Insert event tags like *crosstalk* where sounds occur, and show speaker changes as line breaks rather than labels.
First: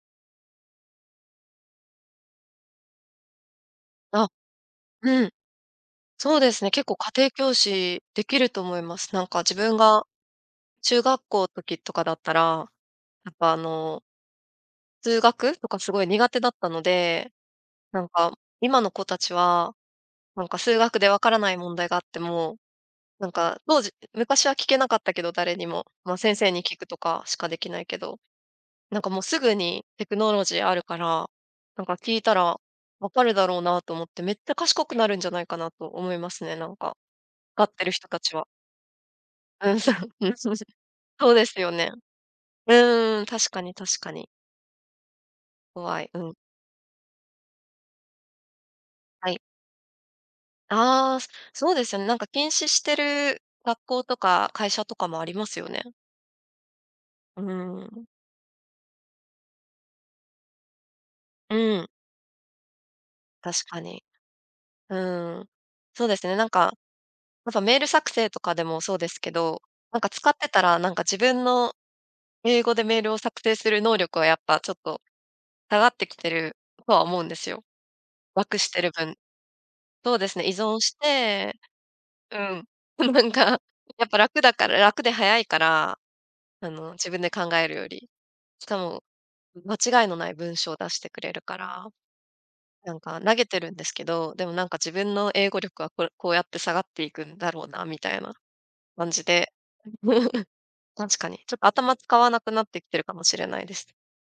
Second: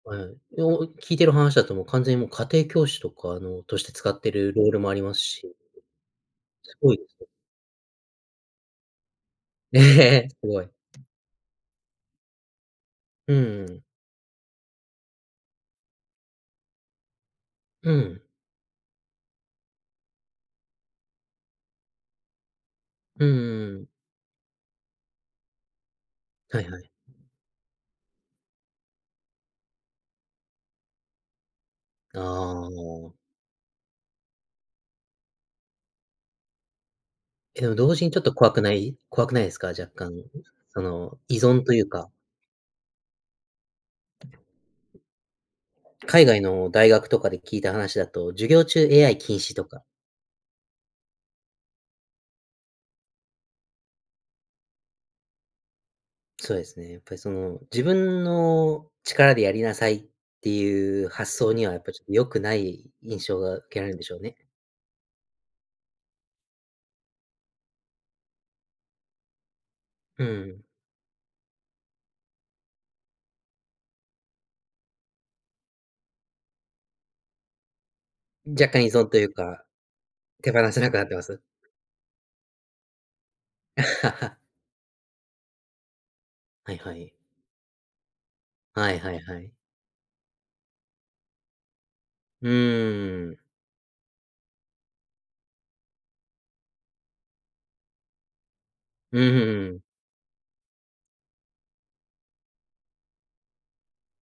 うん。いやもう聞いてる話だともう完全にもう家庭教師とか、あの、として使っ
あ。
てるロールもあります
うん。
し
そうですね。
す
結
ご
構
いで
家
すよ。
庭教師できると思います。なんか自分
え、へ
が
え、え、すごい。
中学校時とかだったら、や
う
っ
ん
ぱ、あ
うん。
の数学とかすごい苦手だったので、
う
なん
ん。
か今の子たちは、なんか数学でわからない問題があっても、
う
な
ん
ん
う
か
んう
当
ん。
時、昔は聞けなかったけど誰にも、ま、先生
は
に
い
聞
はい。
くとかしかできないけど、なんかもうすぐにテクノロジーあるから、なんか聞
あ
いたらわ
あ。
かるだろうなと思ってめっちゃ賢くなるんじゃないかなと思いますね、なんか、か
け
っ
ど、
てる
同時
人
にちょ
た
っと
ちは。
怖くない？怖くないすか、
うん、
若
そう、
干、うん、
うん、すいません。
その、
そう
依
です
存
よ
という
ね。
か。
うんうんうん、確かに、確かに。怖い、う
海
ん。
外の大学とかで聞いた話だと、授業中 AI
は
禁
い。
止とか。
ああ、そうですよね。なんか禁止してる学校とか会社とかもありますよね。
そうですね、やっぱりそ
うー
の、自
ん。
分の力でやりなさいっていう発想
う
には、やっ
ん。
ぱちょよくない印象が
確
受
か
けられるん
に。
でしょうね。
うんうん。そうですね、なんか、ま、ふぁメール作成とかでもそうですけど、なんか
う
使
ん、う
っ
う
てた
ん。
ら、なんか自分の、英語でメールを作成する能力はやっぱちょっと、下がってきてるとは思うんですよ、楽
若
して
干依
る
存
分。
というか、
そうですね、依
手放
存
せな
し
くなってます？
て、うん。なんかやっぱ
*chuckles*
楽だから楽で早いから、あ
はい
の、
は
自
い。
分で考えるより。しか
はい、
も、
はい、はい。
う間違いのない文章出してくれるから、
う
なんか
ー
投
ん。
げてるんですけど、でもなんか自分の英語力はこれこうやって下がっていくんだろうなみたいな、感
う
じ
ん、ふ、う
で。
うん。
*chuckles* 確かに、ちょっと頭使わなくなってきてるかもしれないです。